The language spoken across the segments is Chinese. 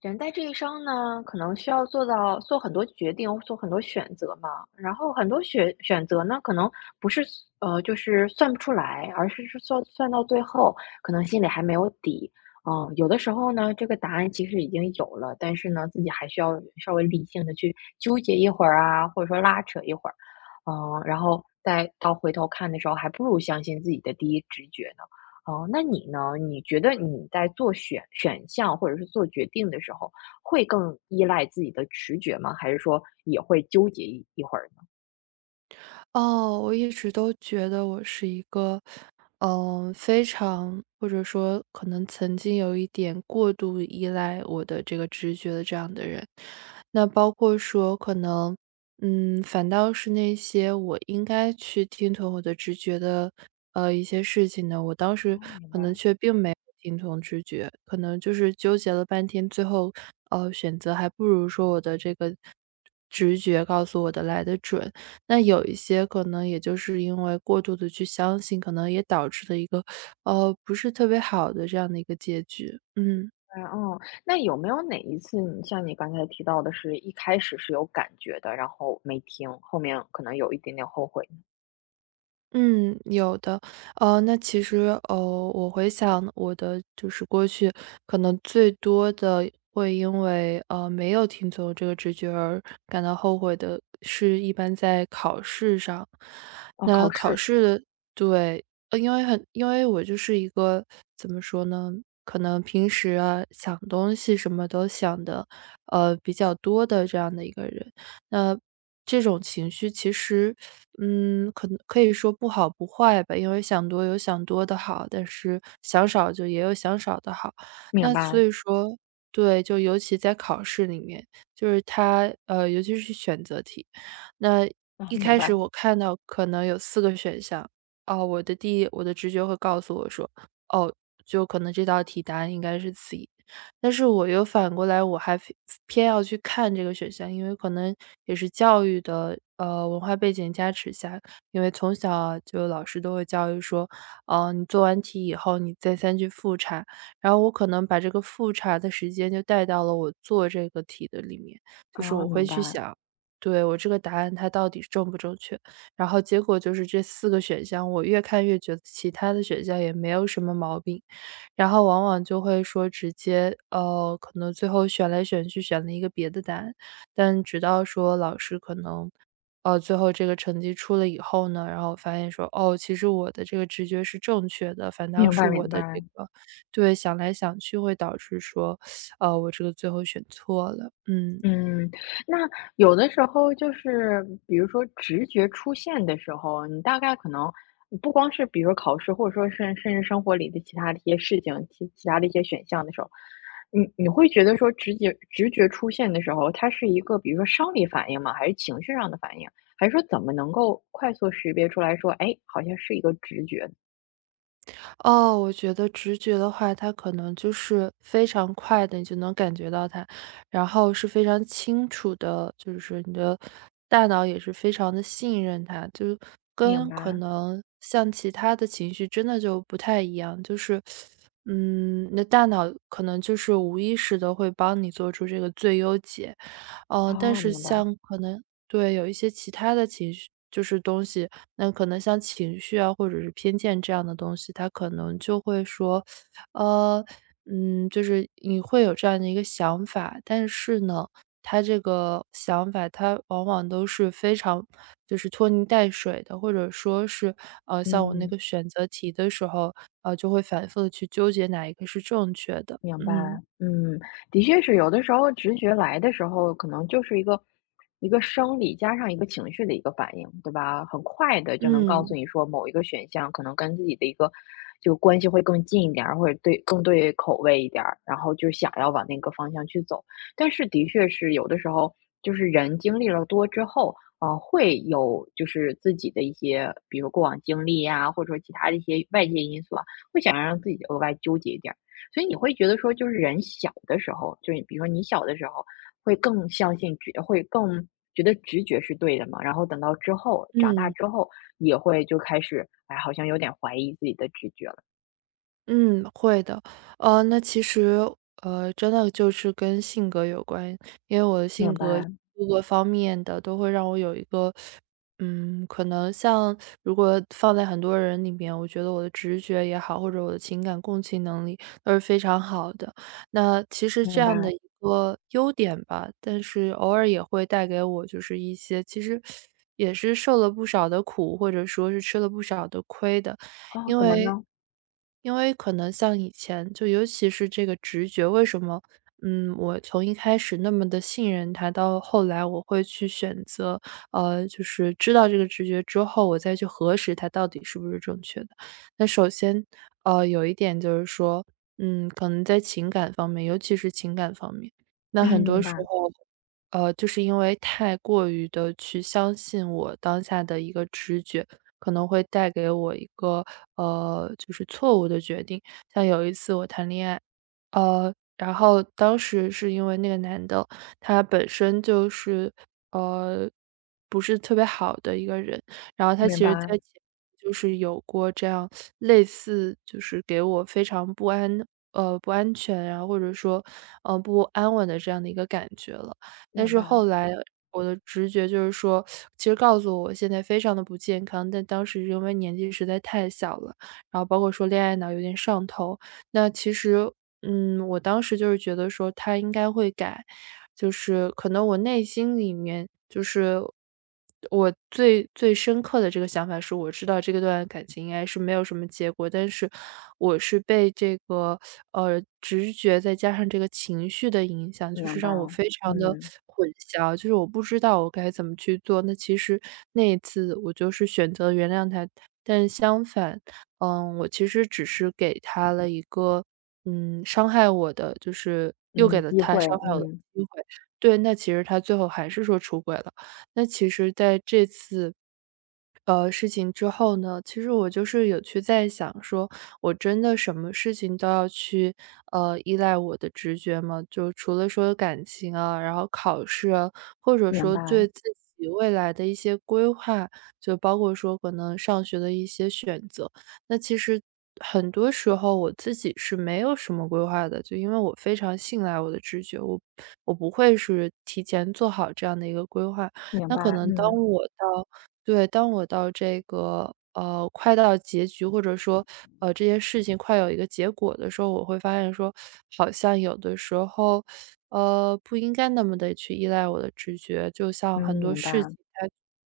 人在这一生呢，可能需要做很多决定，做很多选择嘛。然后很多选择呢，可能不是就是算不出来，而是算到最后，可能心里还没有底。有的时候呢，这个答案其实已经有了，但是呢，自己还需要稍微理性的去纠结一会儿啊，或者说拉扯一会儿，然后再到回头看的时候，还不如相信自己的第一直觉呢。哦，那你呢？你觉得你在做选项或者是做决定的时候，会更依赖自己的直觉吗？还是说也会纠结一会儿呢？哦，我一直都觉得我是一个，非常或者说可能曾经有一点过度依赖我的这个直觉的这样的人。那包括说可能，反倒是那些我应该去听从我的直觉的，一些事情呢，我当时哦，明可能白。却并没有听从直觉，可能就是纠结了半天，最后，选择还不如说我的这个直觉告诉我的来的准。那有一些可能也就是因为过度的去相信，可能也导致了一个，不是特别好的这样的一个结局，嗯。哎，嗯，那有没有哪一次你像你刚才提到的是，一开始是有感觉的，然后没听，后面可能有一点点后悔呢？嗯，有的。呃，那其实，呃，我回想我的就是过去，可能最多的会因为，没有听从这个直觉而感到后悔的，是一般在考试上。哦，那考考试。试的，对，因为很我就是一个怎么说呢，可能平时啊，想东西什么都想的，比较多的这样的一个人。那这种情绪其实，嗯，可能可以说不好不坏吧，因为想多有想多的好，但是想少就也有想少的好。明那所白。以说，对，就尤其在考试里面，就是它尤其是选择题，那哦，一明开白。始我看到可能有四个选项，哦，我的直觉会告诉我说，哦，就可能这道题答案应该是 C。但是我又反过来，我还非偏要去看这个选项，因为可能也是教育的文化背景加持下，因为从小啊就老师都会教育说，你做完题以后，你再三去复查，然后我可能把这个复查的时间就带到了我做这个题的里面，就是哦，我会明去白。想。对我这个答案，它到底正不正确？然后结果就是这四个选项，我越看越觉得其他的选项也没有什么毛病，然后往往就会说直接可能最后选来选去选了一个别的答案，但直到说老师可能，最后这个成绩出了以后呢，然后我发现说，哦，其实我的这个直觉是正确的，反倒明是白。我明的白。这个，对，想来想去会导致说，我这个最后选错了，嗯。嗯，那有的时候就是比如说直觉出现的时候，你大概可能不光是比如说考试，或者说甚至生活里的其他的一些事情，其他的一些选项的时候，你会觉得说直觉出现的时候，它是一个比如说生理反应吗？还是情绪上的反应？还是说怎么能够快速识别出来说，哎，好像是一个直觉？哦，我觉得直觉的话，它可能就是非常快的，你就能感觉到它，然后是非常清楚的，就是你的大脑也是非常的信任它，就明跟可白。能像其他的情绪真的就不太一样。就是，嗯，你的大脑可能就是无意识的会帮你做出这个最优解。嗯，但哦，是明白。像可能，对，有一些其他的情绪就是东西，那可能像情绪啊，或者是偏见这样的东西，他可能就会说，呃，嗯，就是你会有这样的一个想法，但是呢，他这个想法，他往往都是非常就是拖泥带水的，或者说是，像我那嗯。个选择题的时候，就会反复的去纠结哪一个是正确的。明白。嗯嗯，的确是有的时候直觉来的时候，可能就是一个生理加上一个情绪的一个反应，对吧？很快的就能告诉嗯你说某一个选项可能跟自己的一个就关系会更近一点儿，或者更对口味一点儿，然后就想要往那个方向去走。但是的确是有的时候，就是人经历了多之后，会有就是自己的一些，比如过往经历呀、或者说其他的一些外界因素啊，会想要让自己额外纠结一点儿。所以你会觉得说，就是人小的时候，就是比如说你小的时候，会更觉得直觉是对的嘛，然后等到之后长大嗯。之后，也会就开始，哎，好像有点怀疑自己的直觉了。嗯，会的。呃，那其实，呃，真的就是跟性格有关，因为我的性明格白。各个方面的都会让我有一个，嗯，可能像如果放在很多人里面，我觉得我的直觉也好，或者我的情感共情能力都是非常好的。那其实这明样的白。一个优点吧，但是偶尔也会带给我就是一些其实也是受了不少的苦，或者说是吃了不少的亏的。哦，因怎么为呢？因为可能像以前，就尤其是这个直觉，为什么，嗯，我从一开始那么的信任他，到后来我会去选择，就是知道这个直觉之后，我再去核实它到底是不是正确的。那首先，有一点就是说，嗯，可能在情感方面，尤其是情感方面，那很嗯。多明时白。候，就是因为太过于的去相信我当下的一个直觉，可能会带给我一个，就是错误的决定。像有一次我谈恋爱，然后当时是因为那个男的，他本身就是，呃，不是特别好的一个人，然后他其明实在白。前就是有过这样类似就是给我非常不安，不安全，然后或者说，不安稳的这样的一个感觉了。但明是白。后来我的直觉就是说，其实告诉我现在非常的不健康，但当时因为年纪实在太小了，然后包括说恋爱脑有点上头。那其实，嗯，我当时就是觉得说他应该会改，就是可能我内心里面我最深刻的这个想法是，我知道这个段感情应该是没有什么结果，但是我是被这个，直觉再加上这个情绪的影响，就是明白。让我非常的嗯。混淆，就是我不知道我该怎么去做。那其实那一次我就是选择原谅他，但相反，嗯，我其实只是给他了一个，嗯，伤害我的就是又给嗯，了机他会。伤害我的嗯。机会。对，那其实他最后还是说出轨了。那其实在这次，事情之后呢，其实我就是有去在想说，我真的什么事情都要去，依赖我的直觉吗？就除了说感情啊，然后考试啊，或者明说对白。自己未来的一些规划，就包括说可能上学的一些选择，那其实。很多时候我自己是没有什么规划的，就因为我非常信赖我的直觉，我不会是提前做好这样的一个规划，明那可白。能当嗯。我到，对，当我到这个，快到结局，或者说，这些事情快有一个结果的时候，我会发现说，好像有的时候，不应该那么的去依赖我的直觉，就像嗯。很多明白。事情它，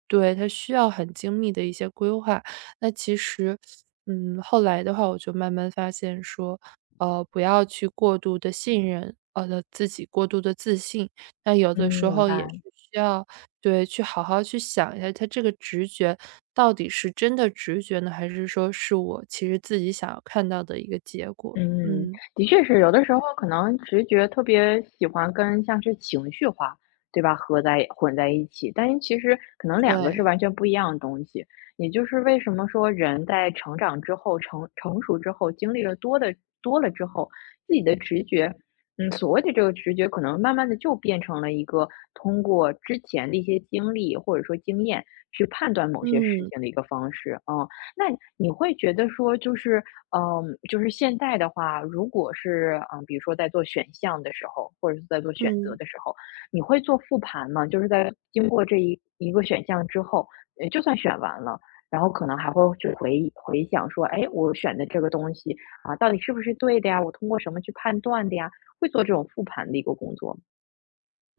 对，它需要很精密的一些规划。那其实，嗯，后来的话我就慢慢发现说，不要去过度的信任，自己过度的自信，那有嗯。的时明候也是白。需要，对，去好好去想一下，他这个直觉到底是真的直觉呢，还是说是我其实自己想要看到的一个结果？嗯，嗯，的确是，有的时候可能直觉特别喜欢跟像是情绪化，对吧，混在一起，但是其实可能两个是对，完全不一样的东西。也就是为什么说人在成长之后、成熟之后，经历了多了之后，自己的直觉，所谓的这个直觉，可能慢慢的就变成了一个通过之前的一些经历或者说经验去判断某些事嗯情的一个方式，嗯。那你会觉得说，就是就是现在的话，如果是比如说在做选项的时候，或者是在做选择嗯的时候，你会做复盘吗？就是在经过这一个选项之后，就算选完了，然后可能还会去回想说，哎，我选的这个东西啊，到底是不是对的呀？我通过什么去判断的呀？会做这种复盘的一个工作吗？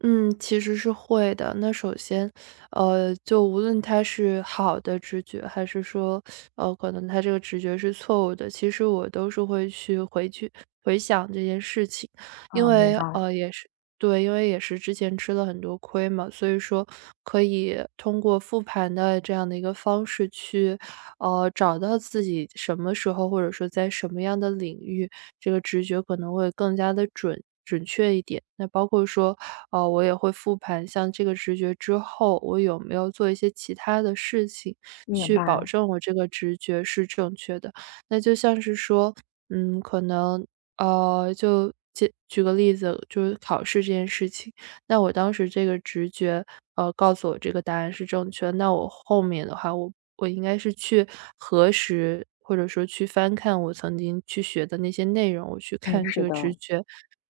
嗯，其实是会的。那首先，就无论他是好的直觉，还是说，可能他这个直觉是错误的，其实我都是会去回想这件事情，因啊，明为，白。也是。对，因为也是之前吃了很多亏嘛，所以说可以通过复盘的这样的一个方式去，找到自己什么时候或者说在什么样的领域，这个直觉可能会更加的准确一点。那包括说，我也会复盘，像这个直觉之后，我有没有做一些其他的事情，明去白。保证我这个直觉是正确的。那就像是说，嗯，可能就举个例子，就是考试这件事情，那我当时这个直觉，告诉我这个答案是正确的，那我后面的话，我应该是去核实，或者说去翻看我曾经去学的那些内容，我去嗯，看这是个直的。觉，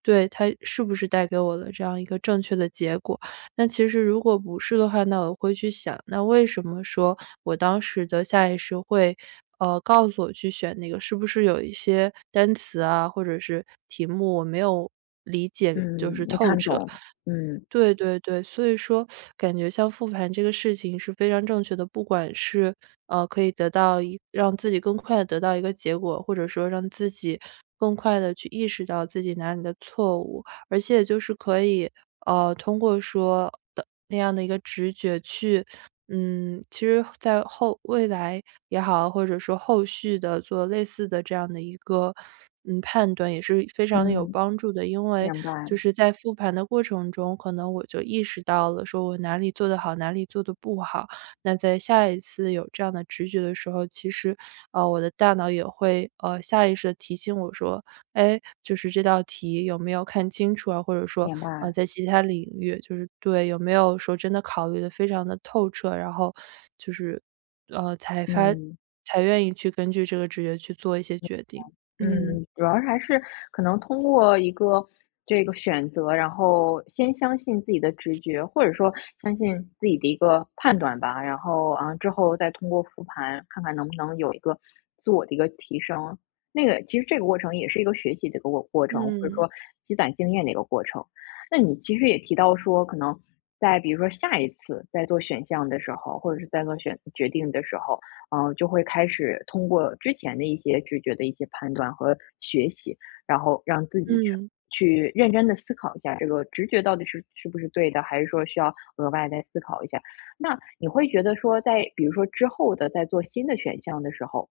对，它是不是带给我的这样一个正确的结果。那其实如果不是的话，那我会去想，那为什么说我当时的下意识会，告诉我去选那个，是不是有一些单词啊，或者是题目我没有理解就嗯，是没透看彻。懂。嗯。对对对，所以说感觉像复盘这个事情是非常正确的，不管是，可以得到一让自己更快的得到一个结果，或者说让自己更快的去意识到自己哪里的错误，而且就是可以，通过说的那样的一个直觉去嗯，其实在后未来也好，或者说后续的做类似的这样的一个，嗯，判断也是非常的有嗯，帮助的。因为明白。就是在复盘的过程中，可能我就意识到了说我哪里做得好，哪里做得不好。那在下一次有这样的直觉的时候，其实，我的大脑也会，下意识的提醒我说哎，就是这道题有没有看清楚啊，或者说，明白。在其他领域，就是对，有没有说真的考虑的非常的透彻，然后就是，呃，才发嗯。才愿意去根据这个直觉去做一些决定。嗯，嗯，主要是还是可能通过这个选择，然后先相信自己的直觉，或者说相信自己的一个判断吧，然后啊之后再通过复盘看看能不能有一个自我的一个提升。那个其实这个过程也是一个学习的一个过程，或者嗯，说积攒经验的一个过程。那你其实也提到说，可能在比如说下一次在做选项的时候，或者是在做决定的时候，嗯，就会开始通过之前的一些直觉的一些判断和学习，然后让自己去嗯，去认真的思考一下这个直觉到底是不是对的，还是说需要额外再思考一下。那你会觉得说在比如说之后的在做新的选项的时候，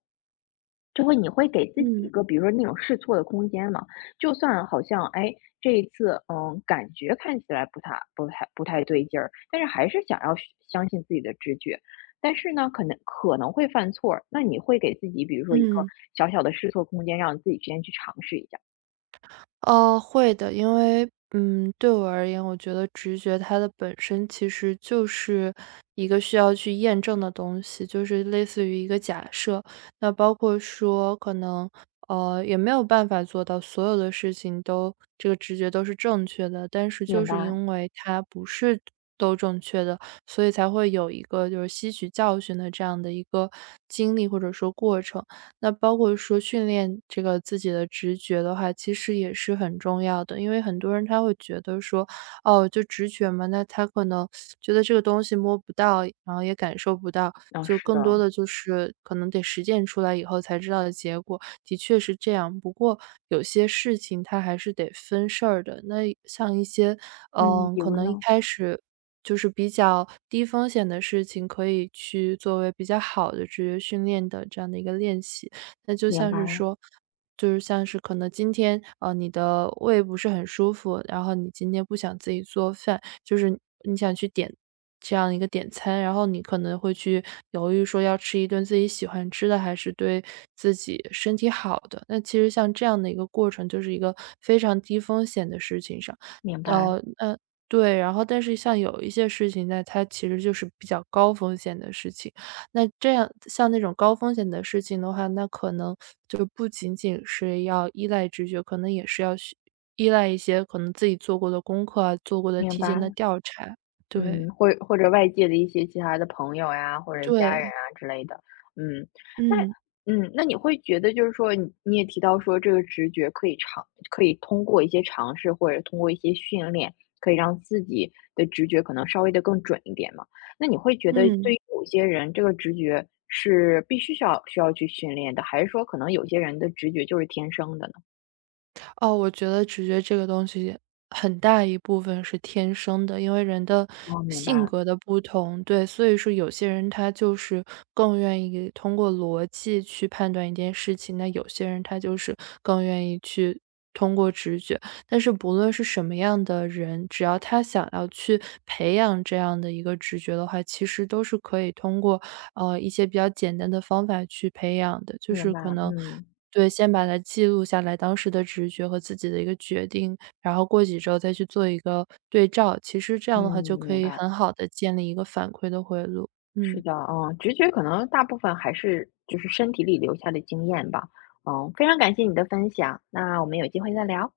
你会给自己一嗯，个，比如说那种试错的空间嘛。就算好像，哎，这一次，感觉看起来不太对劲儿，但是还是想要去相信自己的直觉。但是呢，可能会犯错儿那你会给自己，比如说一个嗯。小小的试错空间，让自己先去尝试一下。哦，会的，因为，嗯，对我而言，我觉得直觉它的本身其实就是一个需要去验证的东西，就是类似于一个假设。那包括说可能，也没有办法做到所有的事情都这个直觉都是正确的，但是就明是白。因为它不是都正确的，所以才会有一个就是吸取教训的这样的一个经历或者说过程。那包括说训练这个自己的直觉的话，其实也是很重要的。因为很多人他会觉得说，哦，就直觉嘛，那他可能觉得这个东西摸不到，然后也感受不到，嗯，就是更多的。的就是可能得实践出来以后才知道的结果。的确是这样，不过有些事情它还是得分事儿的。那像一些，嗯，嗯，比可如能一呢？开始。就是比较低风险的事情，可以去作为比较好的直觉训练的这样的一个练习。那就明像白。是说，就是像是可能今天，你的胃不是很舒服，然后你今天不想自己做饭，就是你想去点这样一个点餐，然后你可能会去犹豫说要吃一顿自己喜欢吃的，还是对自己身体好的。那其实像这样的一个过程，就是一个非常低风险的事情上，明白。呃，嗯，对，然后但是像有一些事情，呢，它其实就是比较高风险的事情。那这样像那种高风险的事情的话，那可能就不仅仅是要依赖直觉，可能也是要去依赖一些可能自己做过的功课啊，做过的明提前的白。调查。对，嗯，或者外界的一些其他的朋友呀，或者家人对，啊之类的，嗯。那嗯，那你会觉得就是说，你也提到说这个直觉可以通过一些尝试或者通过一些训练，可以让自己的直觉可能稍微的更准一点嘛？那你会觉得嗯。对于有些人，这个直觉是必须需要去训练的，还是说可能有些人的直觉就是天生的呢？哦，我觉得直觉这个东西很大一部分是天生的，因为人的哦，明性白。格的不同，对，所以说有些人他就是更愿意通过逻辑去判断一件事情，那有些人他就是更愿意去但是不论是什么样的人，只要他想要去培养这样的一个直觉的话，其实都是可以通过，一些比较简单的方法去培养的。就明是白。可能嗯对，先把它记录下来当时的直觉和自己的一个决定，然后过几周再去做一个对照，其实这嗯，样的话就可明以白。很好的建立一个反馈的回路，是嗯。的，嗯，直觉可能大部分还是就是身体里留下的经验吧。嗯，非常感谢你的分享，那我们有机会再聊。